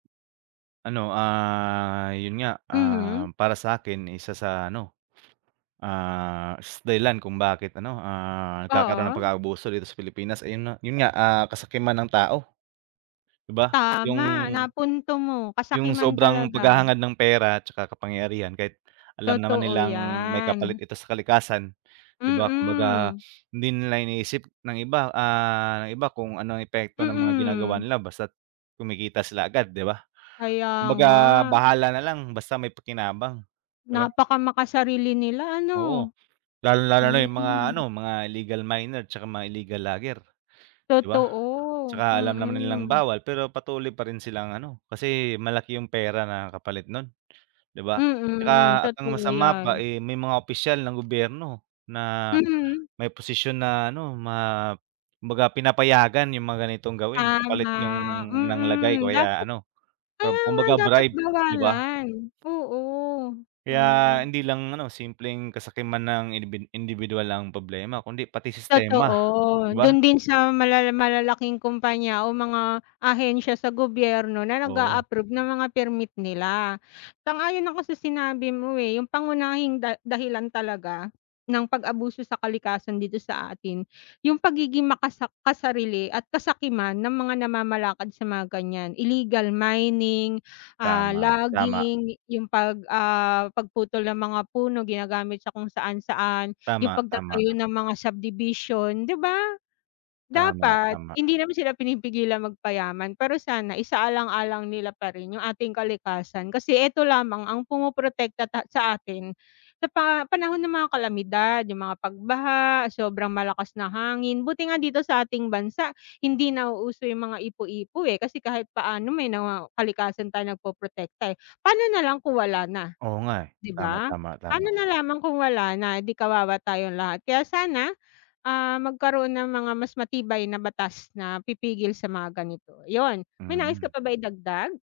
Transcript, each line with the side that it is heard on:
right: Ano, ah, 'yun nga,
left: Mhm.
right: ah, para sa'kin isa sa ano, ah s dahilan kung bakit ano, ah nagkakaroon ng
left: Oo.
right: pag-aabuso dito sa Pilipinas, ayun na 'yun nga, ah, kasakiman ng tao. 'Di ba,
left: Tama,
right: 'yung
left: napunto mo,
right: Yung
left: kasakiman
right: sobrang
left: talaga.
right: paghahangad ng pera tsaka kapangyarihan kahit alam naman
left: Totoo,
right: nilang may kapalit
left: 'yan.
right: ito sa kalikasan, 'di ba? Kumbaga
left: Mm.
right: hindi nila iniisip ng iba, ah, iba kung ano epekto ng mga ginagawa
left: Mm.
right: nila. Basta kumikita sila agad, 'di ba?
left: Kaya
right: Kumbaga
left: nga.
right: bahala na lang basta may pakinabang, 'di ba?
left: Napakamakasarili nila ano.
right: Oo, lalong-lalo na
left: Hmm.
right: 'yung mga ano, mga illegal miner, tsaka mga illegal logger, 'di ba?
left: Totoo,
right: Tsaka alam naman nilang
left: mm.
right: bawal, pero patuloy pa rin silang ano, kasi malaki 'yung pera na kapalit nun, 'di ba?
left: Mm,
right: Tsaka at ang
left: totoo
right: masama pa,
left: 'yan.
right: eh, may mga opisyal ng gobyerno na
left: Mhm.
right: may posisyon na ano ma kumbaga pinapayagan 'yung mga ganitong gawin
left: Tama,
right: kapalit 'yung nang lagay
left: mm.
right: kaya
left: Dapat
right: ano,
left: kaya nga
right: kumbaga
left: dapat
right: bribe, 'di ba?
left: bawalan oo,
right: Kaya
left: mm.
right: hindi lang ano, simpleng kasakiman ng indibid indibiduwal ang problema, kundi pati
left: Totoo.
right: sistema, 'di ba?
left: Do'n din sa malala malalaking kompanya o mga ahensya sa gobyerno, na
right: Oo.
left: nag-a-approve ng mga permit nila. Sang-ayon ako sa sinabi mo, eh, 'yung pangunahing da dahilan talaga ng pag-abuso sa kalikasan dito sa atin, 'yung pagiging makasak kasarili at kasakiman ng mga namamalakad sa mga ganiyan, illegal mining, ah,
right: Tama, tama.
left: logging 'yung 'pag, ah, pagputol ng mga puno, ginagamit sa kung saan, saan. 'Yung
right: Tama, tama.
left: pagtatayo ng mga subdivision, 'di ba?
right: Tama,
left: Dapat
right: tama.
left: hindi naman sila pinipigilang magpayaman pero sana isaalang-alang nila pa rin 'yung ating kalikasan kasi ito lamang ang pumoprotekta ta sa atin sa pa panahon ng mga kalamidad, 'yung mga pagbaha, sobrang malakas na hangin, buti nga dito sa ating bansa, hindi nauuso yung mga ipu-ipo, eh, kasi kahit paano may nawaw kalikasan tayong nagpoprotekta, eh. Paano nalang kung wala na,
right: Oo nga, eh,
left: 'di
right: tama,
left: ba?
right: tama,
left: Pano
right: tama.
left: na lamang kung wala na, eh, 'di kawawa tayong lahat. Kaya sana, ah, magkaroon ng mga mas matibay na batas na pipigil sa mga ganito. 'Yun, may nais ka
right: Mm.
left: pa ba idagdag?